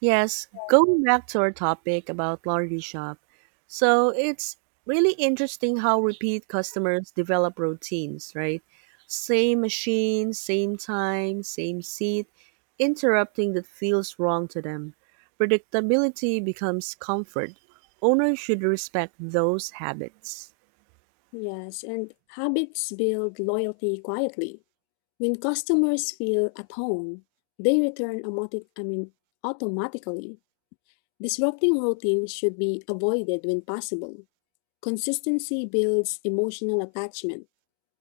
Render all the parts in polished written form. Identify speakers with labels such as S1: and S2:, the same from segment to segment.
S1: Yes, going back to our topic about laundry shop. So it's really interesting how repeat customers develop routines, right? Same machine, same time, same seat, interrupting that feels wrong to them. Predictability becomes comfort. Owners should respect those habits.
S2: Yes, and habits build loyalty quietly. When customers feel at home, they return automatic, I mean, automatically. Disrupting routine should be avoided when possible. Consistency builds emotional attachment.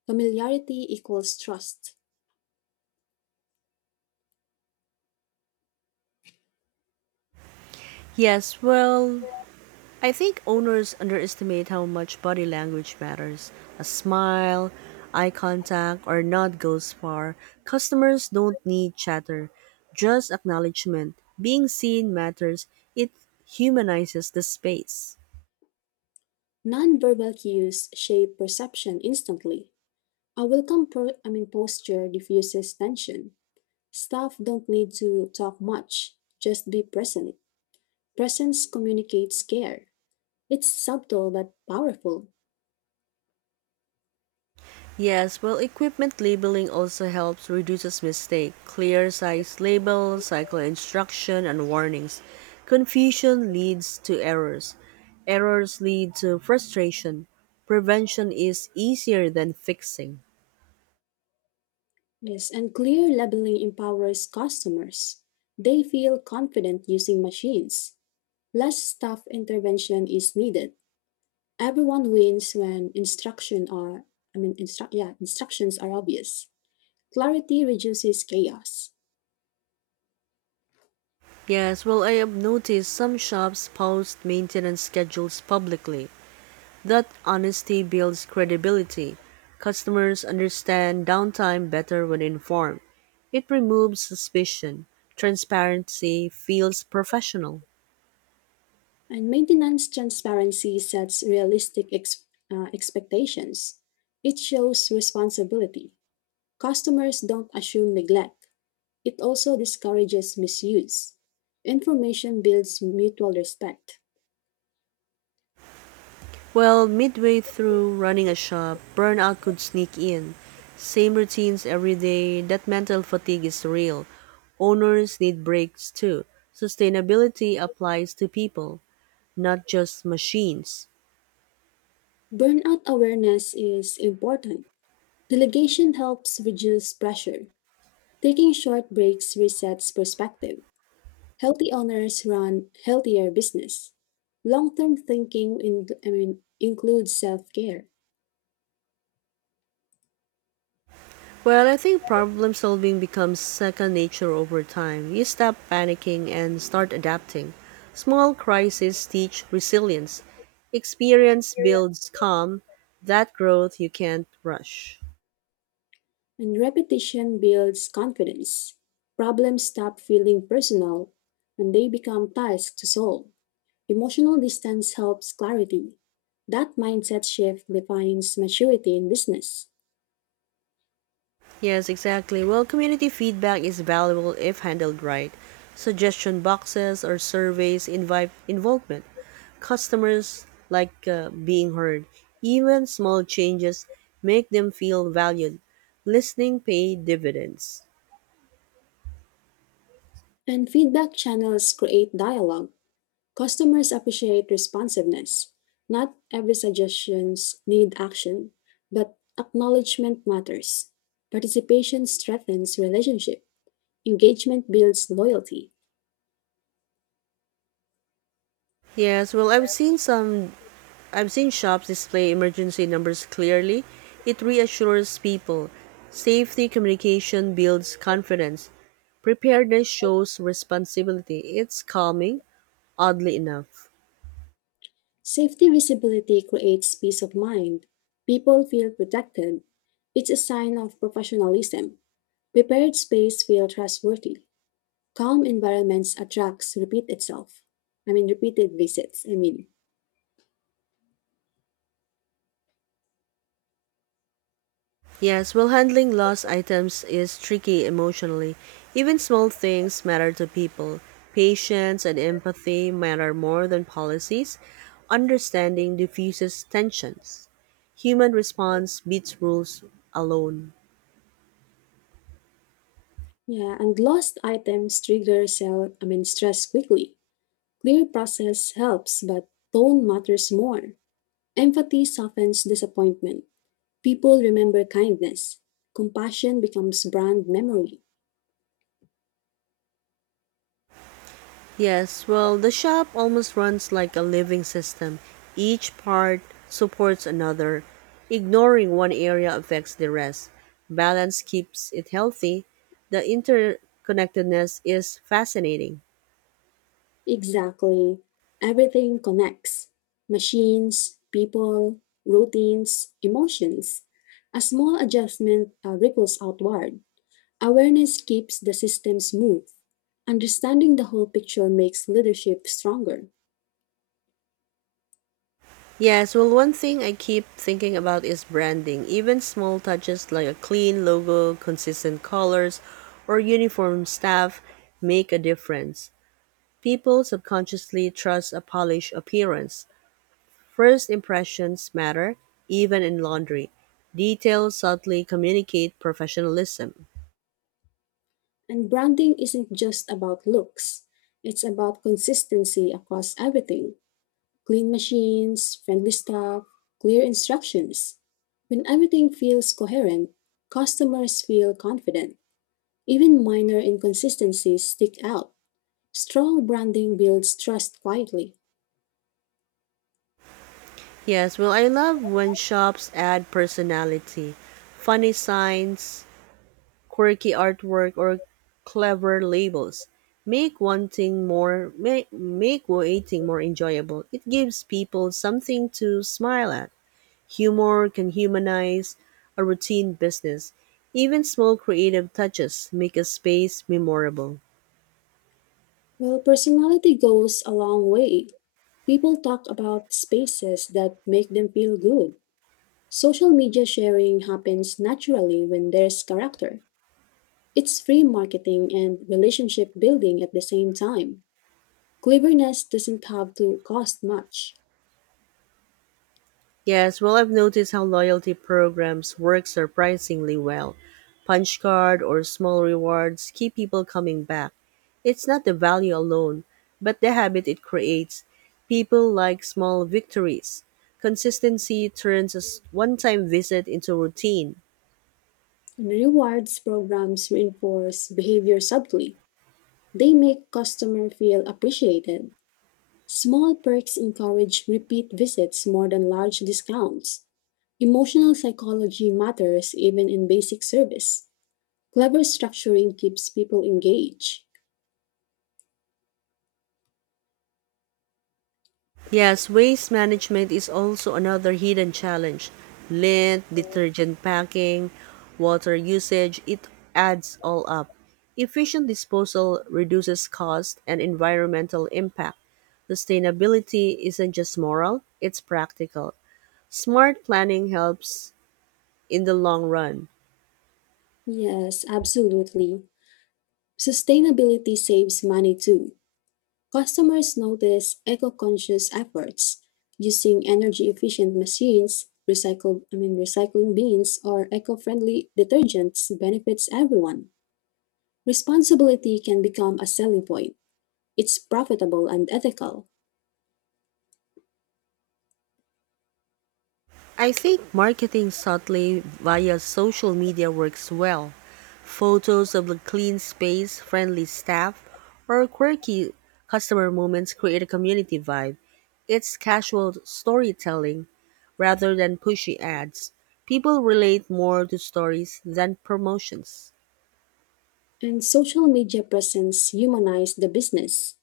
S2: Familiarity equals trust.
S1: Yes, well, I think owners underestimate how much body language matters. A smile, eye contact, or nod goes far. Customers don't need chatter, just acknowledgement. Being seen matters, it humanizes the space.
S2: Nonverbal cues shape perception instantly. A welcome pro- I mean, posture diffuses tension. Staff don't need to talk much, just be present. Presence communicates care. It's subtle but powerful.
S1: Yes, well, equipment labeling also helps reduces mistake. Clear size label, cycle instruction, and warnings. Confusion leads to errors. Errors lead to frustration. Prevention is easier than fixing.
S2: Yes, and clear labeling empowers customers. They feel confident using machines. Less staff intervention is needed. Everyone wins when instruction are I mean instru- yeah, instructions are obvious. Clarity reduces chaos.
S1: Yes, well, I have noticed some shops post maintenance schedules publicly. That honesty builds credibility. Customers understand downtime better when informed. It removes suspicion. Transparency feels professional.
S2: And maintenance transparency sets realistic expectations. It shows responsibility. Customers don't assume neglect. It also discourages misuse. Information builds mutual respect.
S1: Well, midway through running a shop, burnout could sneak in. Same routines every day, that mental fatigue is real. Owners need breaks too. Sustainability applies to people, not just machines.
S2: Burnout awareness is important. Delegation helps reduce pressure. Taking short breaks resets perspective. Healthy owners run healthier business. Long-term thinking in- I mean, includes self-care.
S1: Well, I think problem solving becomes second nature over time. You stop panicking and start adapting. Small crises teach resilience. Experience builds calm. That growth you can't rush.
S2: And repetition builds confidence. Problems stop feeling personal and they become tasks to solve. Emotional distance helps clarity. That mindset shift defines maturity in business.
S1: Yes, exactly. Well, community feedback is valuable if handled right. Suggestion boxes or surveys invite involvement. Customers like being heard. Even small changes make them feel valued. Listening pay dividends.
S2: And feedback channels create dialogue. Customers appreciate responsiveness. Not every suggestions need action, but acknowledgement matters. Participation strengthens relationship. Engagement builds loyalty.
S1: Yes, well, I've seen shops display emergency numbers clearly. It reassures people. Safety communication builds confidence. Preparedness shows responsibility. It's calming, oddly enough.
S2: Safety visibility creates peace of mind. People feel protected. It's a sign of professionalism. Prepared space feel trustworthy. Calm environments attracts repeated visits.
S1: Yes, well, handling lost items is tricky emotionally. Even small things matter to people. Patience and empathy matter more than policies. Understanding diffuses tensions. Human response beats rules alone.
S2: Yeah, and lost items trigger sell. I mean stress quickly. Clear process helps, but tone matters more. Empathy softens disappointment. People remember kindness. Compassion becomes brand memory.
S1: Yes, well, the shop almost runs like a living system. Each part supports another. Ignoring one area affects the rest. Balance keeps it healthy. The interconnectedness is fascinating.
S2: Exactly. Everything connects machines, people, routines, emotions. A small adjustment ripples outward. Awareness keeps the system smooth. Understanding the whole picture makes leadership stronger.
S1: Yes, well, one thing I keep thinking about is branding. Even small touches like a clean logo, consistent colors, or uniform staff make a difference. People subconsciously trust a polished appearance. First impressions matter, even in laundry. Details subtly communicate professionalism.
S2: And branding isn't just about looks, it's about consistency across everything. Clean machines, friendly staff, clear instructions. When everything feels coherent, customers feel confident. Even minor inconsistencies stick out. Strong branding builds trust quietly.
S1: Yes, well, I love when shops add personality, funny signs, quirky artwork, or clever labels. Make waiting more enjoyable. It gives people something to smile at. Humor can humanize a routine business. Even small creative touches make a space memorable.
S2: Well, personality goes a long way. People talk about spaces that make them feel good. Social media sharing happens naturally when there's character. It's free marketing and relationship building at the same time. Cleverness doesn't have to cost much,
S1: Yes, well, I've noticed how loyalty programs work surprisingly well. Punch card or small rewards keep people coming back. It's not the value alone, but the habit it creates. People like small victories. Consistency turns a one time visit into routine.
S2: and rewards programs reinforce behavior subtly. They make customers feel appreciated. Small perks encourage repeat visits more than large discounts. Emotional psychology matters even in basic service. Clever structuring keeps people engaged.
S1: Yes, waste management is also another hidden challenge. Lint, detergent packing, water usage, it adds all up. Efficient disposal reduces cost and environmental impact. Sustainability isn't just moral, it's practical. Smart planning helps in the long run.
S2: Yes, absolutely. Sustainability saves money too. Customers notice eco-conscious efforts using energy-efficient machines, recycling bins, or eco-friendly detergents benefits everyone. Responsibility can become a selling point. It's profitable and ethical,
S1: I think marketing subtly via social media works well. Photos of the clean space, friendly staff, or quirky customer moments create a community vibe. It's casual storytelling rather than pushy ads. People relate more to stories than promotions.
S2: and social media presence humanize the business.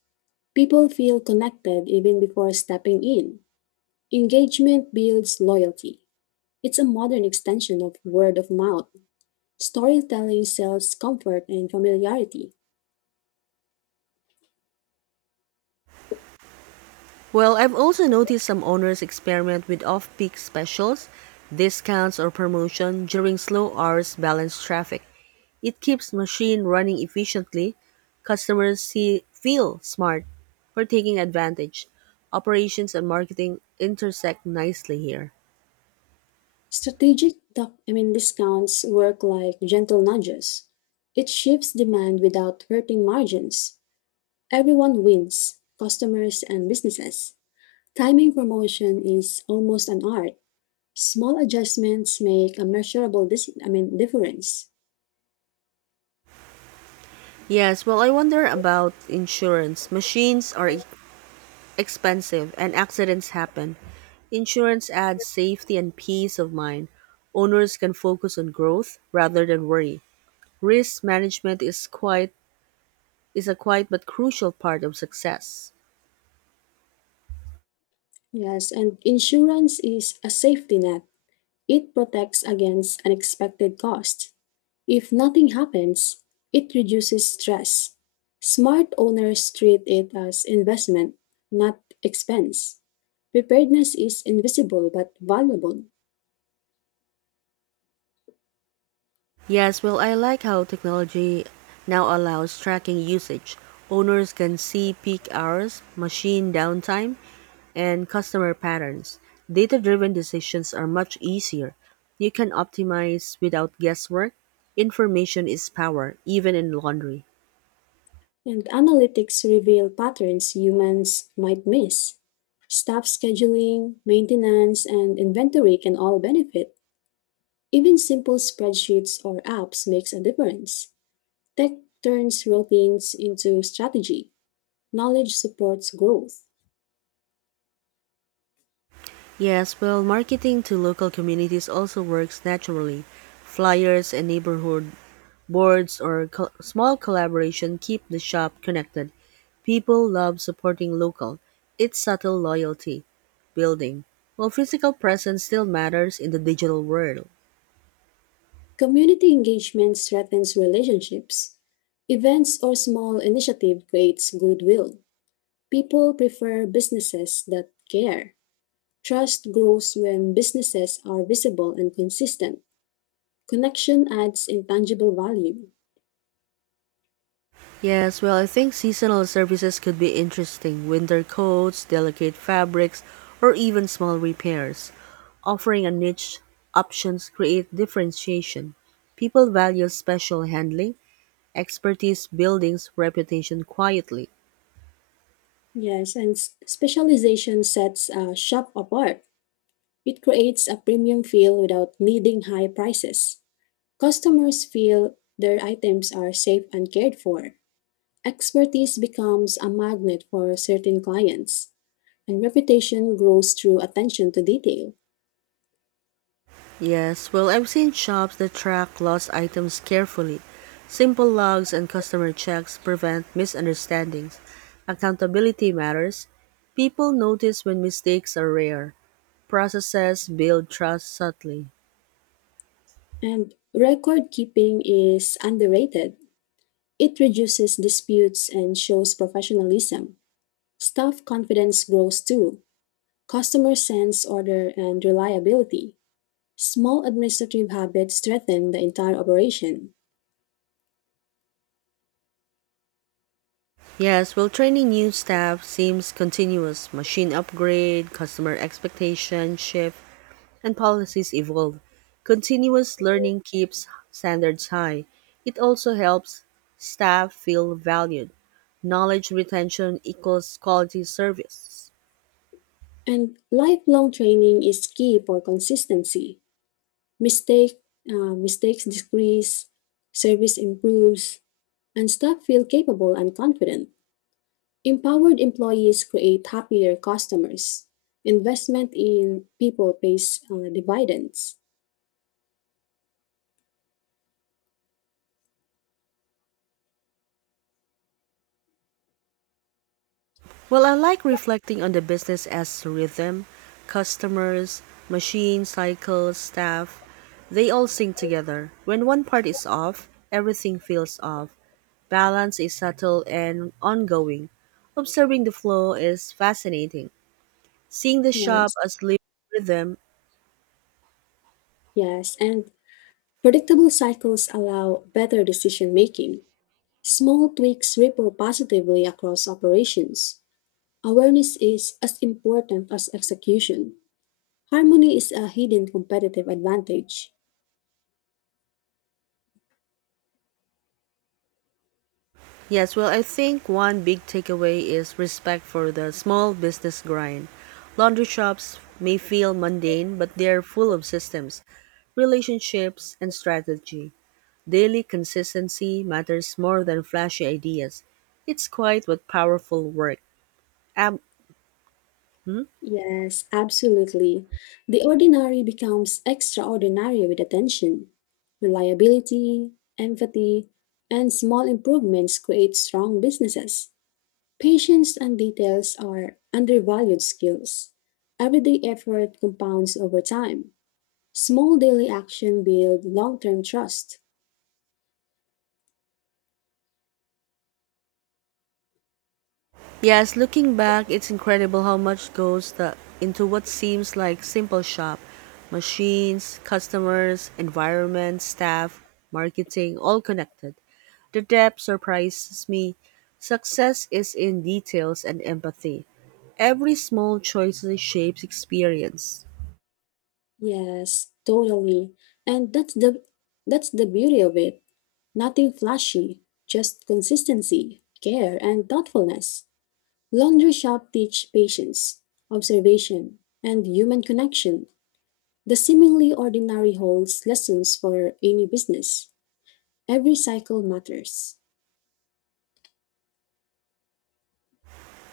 S2: People feel connected even before stepping in. Engagement builds loyalty. It's a modern extension of word of mouth. Storytelling sells comfort and familiarity.
S1: Well, I've also noticed some owners experiment with off peak specials, discounts, or promotion during slow hours balanced traffic. It keeps machine running efficiently. Customers see, feel smart for taking advantage. Operations and marketing intersect nicely here.
S2: Strategic discounts work like gentle nudges. It shifts demand without hurting margins. Everyone wins, customers and businesses. Timing promotion is almost an art. Small adjustments make a measurable difference.
S1: Yes, well, I wonder about insurance. Expensive and accidents happen. Insurance adds safety and peace of mind. Owners can focus on growth rather than worry. Risk management is a quiet but crucial part of success.
S2: Yes, and insurance is a safety net. It protects against unexpected costs. If nothing happens, it reduces stress. Smart owners treat it as investment, not expense. Preparedness is invisible but valuable,
S1: Yes, well, I like how technology now allows tracking usage. Owners can see peak hours, machine downtime, and customer patterns. Data driven decisions are much easier. You can optimize without guesswork. Information is power, even in laundry.
S2: and analytics reveal patterns humans might miss. Staff scheduling, maintenance, and inventory can all benefit. Even simple spreadsheets or apps makes a difference. Tech turns routines into strategy. Knowledge supports growth.
S1: Yes, well, marketing to local communities also works naturally. Flyers and neighborhood boards or small collaboration keep the shop connected. People love supporting local. It's subtle loyalty building. While physical presence still matters in the digital world.
S2: Community engagement strengthens relationships. Events or small initiative creates goodwill. People prefer businesses that care. Trust grows when businesses are visible and consistent. Connection adds intangible value.
S1: Yes, well, I think seasonal services could be interesting winter coats, delicate fabrics, or even small repairs. Offering a niche options create differentiation. People value special handling, expertise buildings reputation quietly.
S2: Yes, and specialization sets a shop apart. It creates a premium feel without needing high prices. Customers feel their items are safe and cared for. Expertise becomes a magnet for certain clients, and reputation grows through attention to detail.
S1: Yes, well, I've seen shops that track lost items carefully. Simple logs and customer checks prevent misunderstandings. Accountability matters. People notice when mistakes are rare. Processes build trust subtly.
S2: And record keeping is underrated. It reduces disputes and shows professionalism. Staff confidence grows too. Customers sense order and reliability. Small administrative habits strengthen the entire operation.
S1: Yes, well, training new staff seems continuous. Machine upgrade, customer expectation shift, and policies evolve. Continuous learning keeps standards high. It also helps staff feel valued. Knowledge retention equals quality service.
S2: And lifelong training is key for consistency. Mistake, Mistakes decrease, service improves, and staff feel capable and confident. Empowered employees create happier customers. Investment in people pays dividends.
S1: Well, I like reflecting on the business as rhythm, customers, machine cycles, staff. They all sing together. When one part is off, everything feels off. Balance is subtle and ongoing. Observing the flow is fascinating. Seeing the shop
S2: Yes,
S1: as living rhythm.
S2: yes, and predictable cycles allow better decision making. Small tweaks ripple positively across operations. Awareness is as important as execution. Harmony is a hidden competitive advantage.
S1: Yes, well, I think one big takeaway is respect for the small business grind. Laundry shops may feel mundane, but they're full of systems, relationships, and strategy. Daily consistency matters more than flashy ideas. It's quite what powerful work. Um,
S2: Yes, absolutely. The ordinary becomes extraordinary with attention. Reliability, empathy, and small improvements create strong businesses. Patience and details are undervalued skills. Everyday effort compounds over time. Small daily action build long-term trust.
S1: yes, looking back, it's incredible how much goes into what seems like simple shop. Machines, customers, environment, staff, marketing, all connected. The depth surprises me. Success is in details and empathy. Every small choice shapes experience.
S2: Yes, totally. And that's the beauty of it. Nothing flashy, just consistency, care, and thoughtfulness. Laundry Shop teach patience, observation, and human connection. The seemingly ordinary holds lessons for any business. Every cycle matters.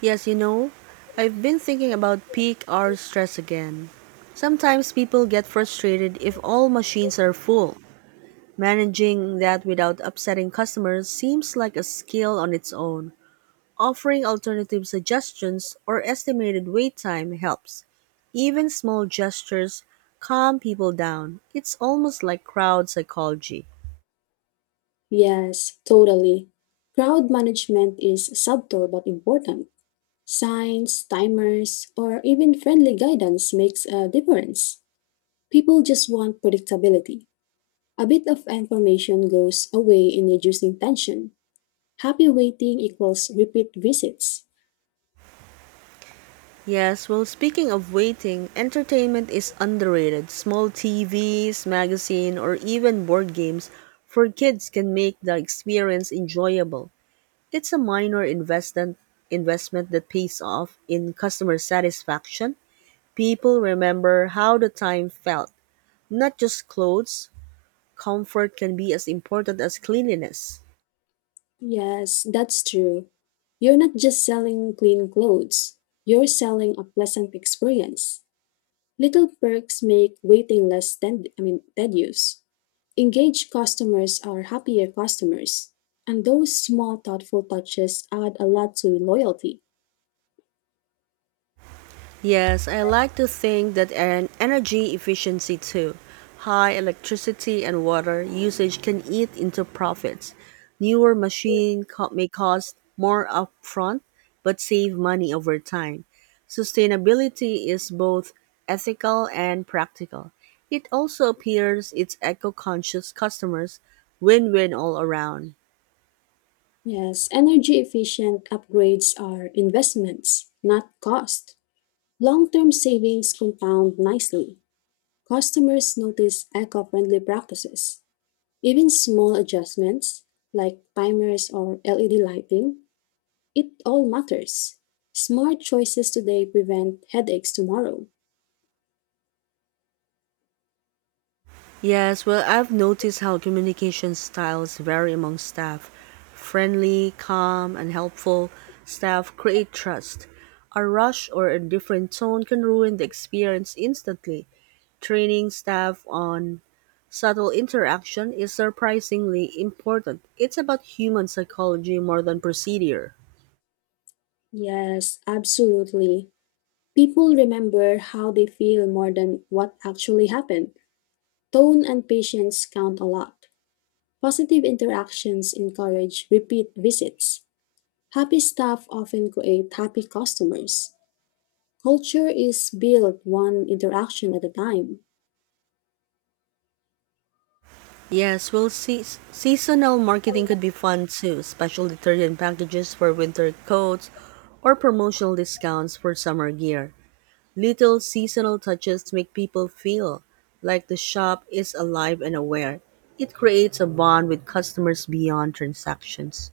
S1: Yes, you know, I've been thinking about peak hour stress again. Sometimes people get frustrated if all machines are full. Managing that without upsetting customers seems like a skill on its own. Offering alternative suggestions or estimated wait time helps. Even small gestures calm people down. It's almost like crowd psychology.
S2: Yes, totally. Crowd management is subtle but important. Signs, timers, or even friendly guidance makes a difference. People just want predictability. A bit of information goes a way in reducing tension. Happy waiting equals repeat visits.
S1: Yes, well, speaking of waiting, entertainment is underrated. Small TVs, magazine, or even board games for kids can make the experience enjoyable. It's a minor investment that pays off in customer satisfaction. People remember how the time felt, not just clothes. Comfort can be as important as cleanliness.
S2: Yes, that's true. You're not just selling clean clothes, you're selling a pleasant experience. Little perks make waiting less ten- I mean, tedious. Engaged customers are happier customers, and those small thoughtful touches add a lot to loyalty.
S1: Yes, I like to think that an energy efficiency too. High electricity and water usage can eat into profits. Newer machines may cost more upfront but save money over time. Sustainability is both ethical and practical. It also appears its eco-conscious customers win-win all around.
S2: Yes, energy efficient upgrades are investments, not cost. Long term savings compound nicely. Customers notice eco friendly practices. Even small adjustments like timers or LED lighting, it all matters. Smart choices today prevent headaches tomorrow.
S1: Yes, well, I've noticed how communication styles vary among staff. Friendly, calm, and helpful staff create trust. A rush or a different tone can ruin the experience instantly. Training staff on subtle interaction is surprisingly important. It's about human psychology more than procedure.
S2: Yes, absolutely. People remember how they feel more than what actually happened. Tone and patience count a lot. Positive interactions encourage repeat visits. Happy staff often create happy customers. Culture is built one interaction at a time.
S1: Yes, well, seasonal marketing could be fun too, special detergent packages for winter coats or promotional discounts for summer gear. Little seasonal touches make people feel like the shop is alive and aware. It creates a bond with customers beyond transactions.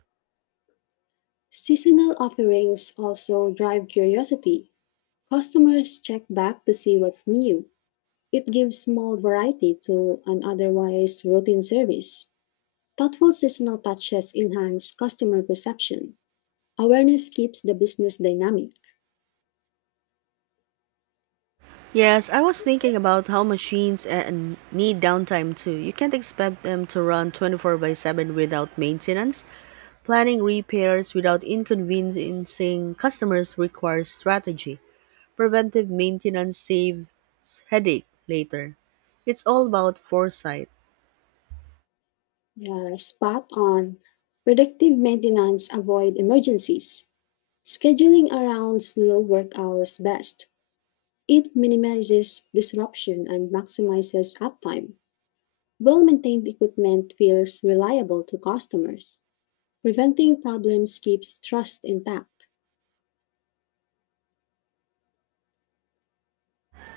S2: Seasonal offerings also drive curiosity. Customers check back to see what's new. It gives small variety to an otherwise routine service. Thoughtful seasonal touches enhance customer perception. Awareness keeps the business dynamic.
S1: Yes, I was thinking about how machines and need downtime too. You can't expect them to run 24 by 7 without maintenance. Planning repairs without inconveniencing customers requires strategy. Preventive maintenance saves headache later. It's all about foresight.
S2: Yeah, spot on. Predictive maintenance avoid emergencies. Scheduling around slow work hours best. It minimizes disruption and maximizes uptime. Well-maintained equipment feels reliable to customers. Preventing problems keeps trust intact.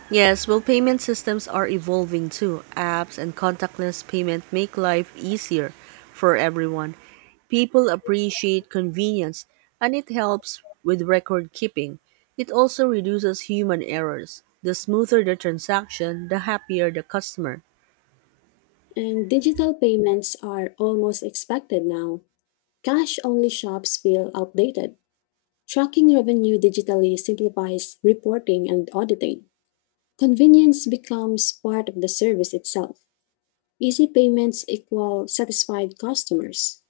S1: Yes, well, payment systems are evolving too. Apps and contactless payment make life easier for everyone. People appreciate convenience and it helps with record keeping. It also reduces human errors. The smoother the transaction, the happier the customer.
S2: And digital payments are almost expected now. Cash-only shops feel outdated. Tracking revenue digitally simplifies reporting and auditing. Convenience becomes part of the service itself. Easy payments equal satisfied customers.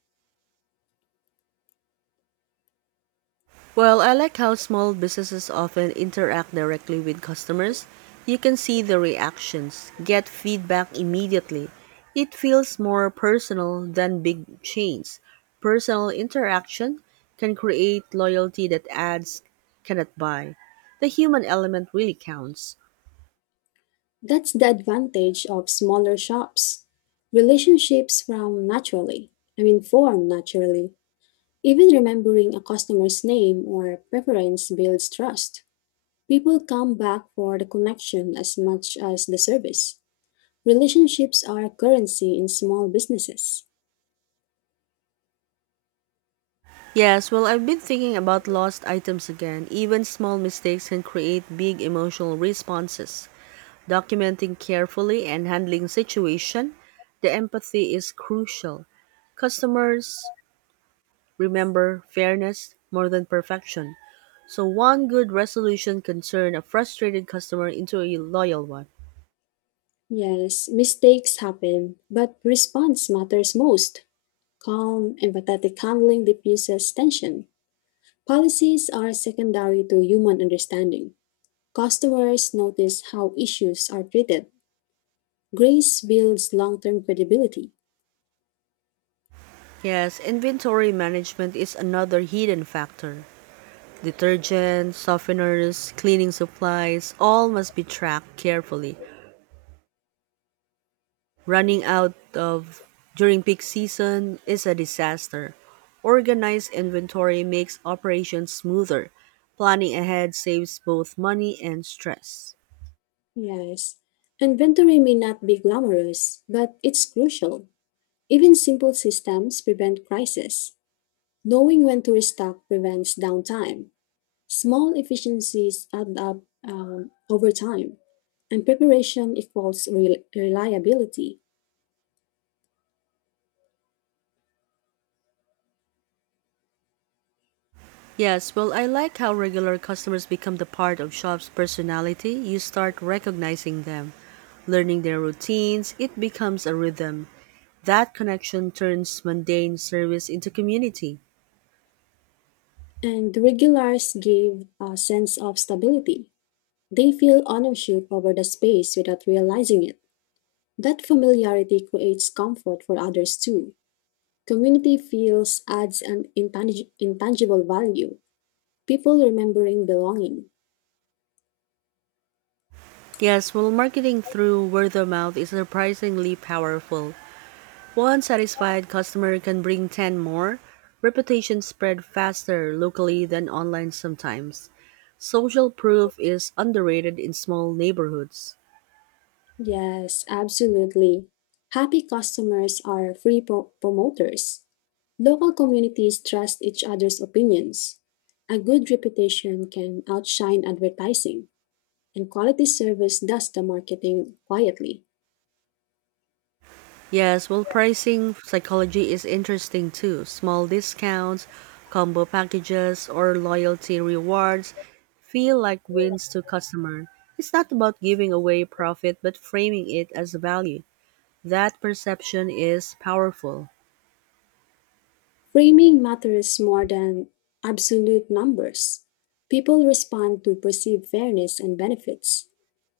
S1: Well, I like how small businesses often interact directly with customers. You can see the reactions, get feedback immediately. It feels more personal than big chains. Personal interaction can create loyalty that ads cannot buy. The human element really counts.
S2: That's the advantage of smaller shops. Relationships form naturally. I mean, form naturally. Even remembering a customer's name or preference builds trust. People come back for the connection as much as the service. Relationships are currency in small businesses.
S1: Yes, well, I've been thinking about lost items again. Even small mistakes can create big emotional responses. Documenting carefully and handling situation, the empathy is crucial. Customers remember fairness more than perfection. So one good resolution can turn a frustrated customer into a loyal one.
S2: Yes, mistakes happen, but response matters most. Calm, empathetic handling diffuses tension. Policies are secondary to human understanding. Customers notice how issues are treated. Grace builds long term credibility.
S1: Yes, inventory management is another hidden factor. Detergents, softeners, cleaning supplies, all must be tracked carefully. Running out of during peak season is a disaster. Organized inventory makes operations smoother. Planning ahead saves both money and stress.
S2: Yes. Inventory may not be glamorous, but it's crucial. Even simple systems prevent crises. Knowing when to restock prevents downtime. Small efficiencies add up over time, and preparation equals reliability.
S1: Yes, well, I like how regular customers become the part of shop's personality. You start recognizing them, learning their routines. It becomes a rhythm. That connection turns mundane service into community.
S2: And the regulars give a sense of stability. They feel ownership over the space without realizing it. That familiarity creates comfort for others too. Community feels adds an intangible value. People remembering belonging.
S1: Yes, well, marketing through word of mouth is surprisingly powerful. One satisfied customer can bring 10 more. Reputation spread faster locally than online sometimes. Social proof is underrated in small neighborhoods.
S2: Yes, absolutely. Happy customers are free promoters. Local communities trust each other's opinions. A good reputation can outshine advertising, and quality service does the marketing quietly.
S1: Yes, well, pricing psychology is interesting too. Small discounts, combo packages, or loyalty rewards feel like wins to customer. It's not about giving away profit, but framing it as value. That perception is powerful.
S2: Framing matters more than absolute numbers. People respond to perceived fairness and benefits.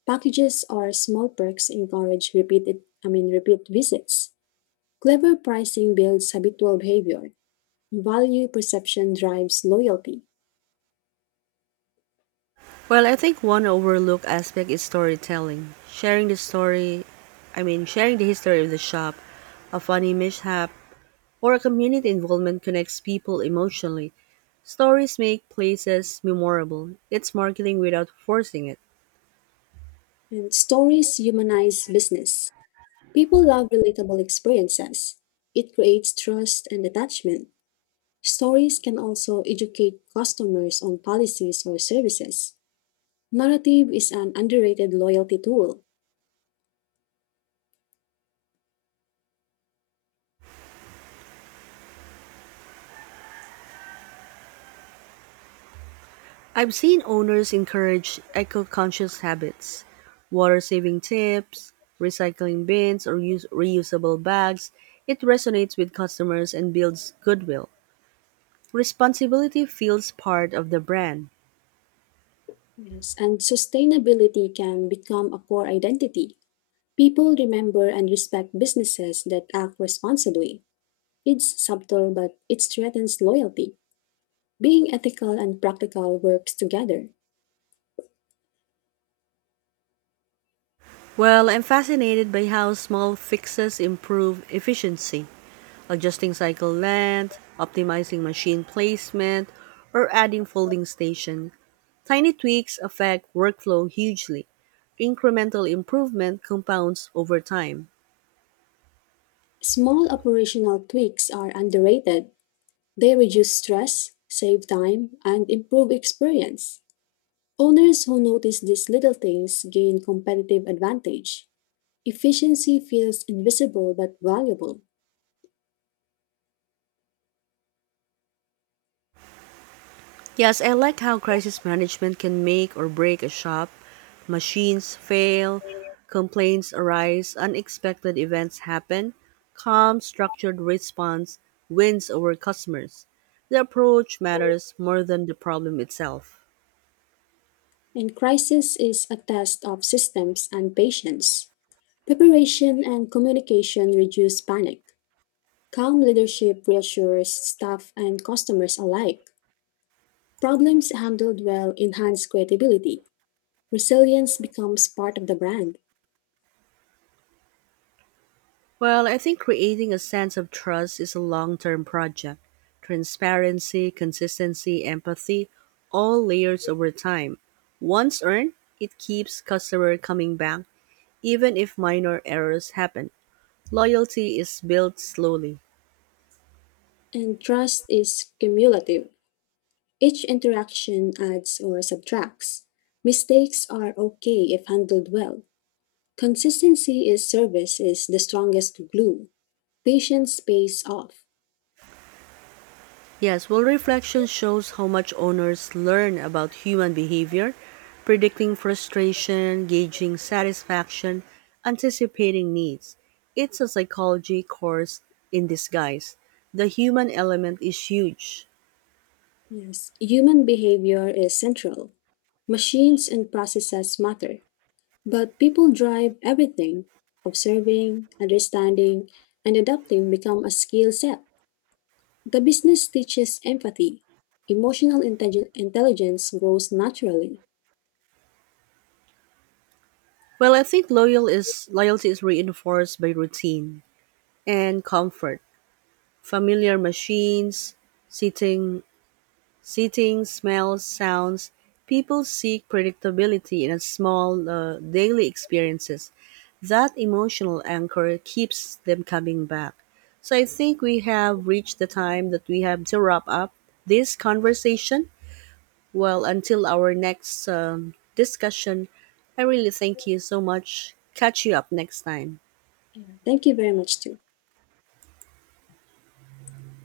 S2: Packages or small perks encourage repeat visits. Clever pricing builds habitual behavior. Value perception drives loyalty.
S1: Well, I think one overlooked aspect is storytelling. Sharing the story, I mean, Sharing the history of the shop, a funny mishap, or a community involvement connects people emotionally. Stories make places memorable. It's marketing without forcing it.
S2: And stories humanize business. People love relatable experiences. It creates trust and attachment. Stories can also educate customers on policies or services. Narrative is an underrated loyalty tool.
S1: I've seen owners encourage eco conscious habits, water saving tips, recycling bins, or use reusable bags. It resonates with customers and builds goodwill. Responsibility feels part of the brand.
S2: Yes, and sustainability can become a core identity. People remember and respect businesses that act responsibly. It's subtle, but it strengthens loyalty. Being ethical and practical works together.
S1: Well, I'm fascinated by how small fixes improve efficiency, adjusting cycle length, optimizing machine placement, or adding folding station. Tiny tweaks affect workflow hugely. Incremental improvement compounds over time.
S2: Small operational tweaks are underrated. They reduce stress, save time, and improve experience. Owners who notice these little things gain competitive advantage. Efficiency feels invisible but valuable,
S1: Yes, I like how crisis management can make or break a shop. Machines fail, complaints arise, unexpected events happen. Calm, structured response wins over customers. The approach matters more than the problem itself.
S2: and crisis is a test of systems and patience. Preparation and communication reduce panic. Calm leadership reassures staff and customers alike. Problems handled well enhance credibility. Resilience becomes part of the brand,
S1: Well, I think creating a sense of trust is a long term project. Transparency, consistency, empathy, all layers over time. Once earned, it keeps customer coming back, even if minor errors happen. Loyalty is built slowly.
S2: and trust is cumulative. Each interaction adds or subtracts. Mistakes are okay if handled well. Consistency is service is the strongest glue. Patience pays off.
S1: Yes, well, reflection shows how much owners learn about human behavior, predicting frustration, gauging satisfaction, anticipating needs. It's a psychology course in disguise. The human element is huge.
S2: Yes, human behavior is central. Machines and processes matter, but people drive everything. Observing, understanding, and adapting become a skill set. The business teaches empathy. Emotional intelligence grows naturally.
S1: Well, I think loyalty is reinforced by routine and comfort. Familiar machines, sitting, seating, smells, sounds. People seek predictability in a small daily experiences. That emotional anchor keeps them coming back. So I think we have reached the time that we have to wrap up this conversation. Well, until our next discussion, I really thank you so much. Catch you up next time.
S2: Yeah. Thank you very much, too.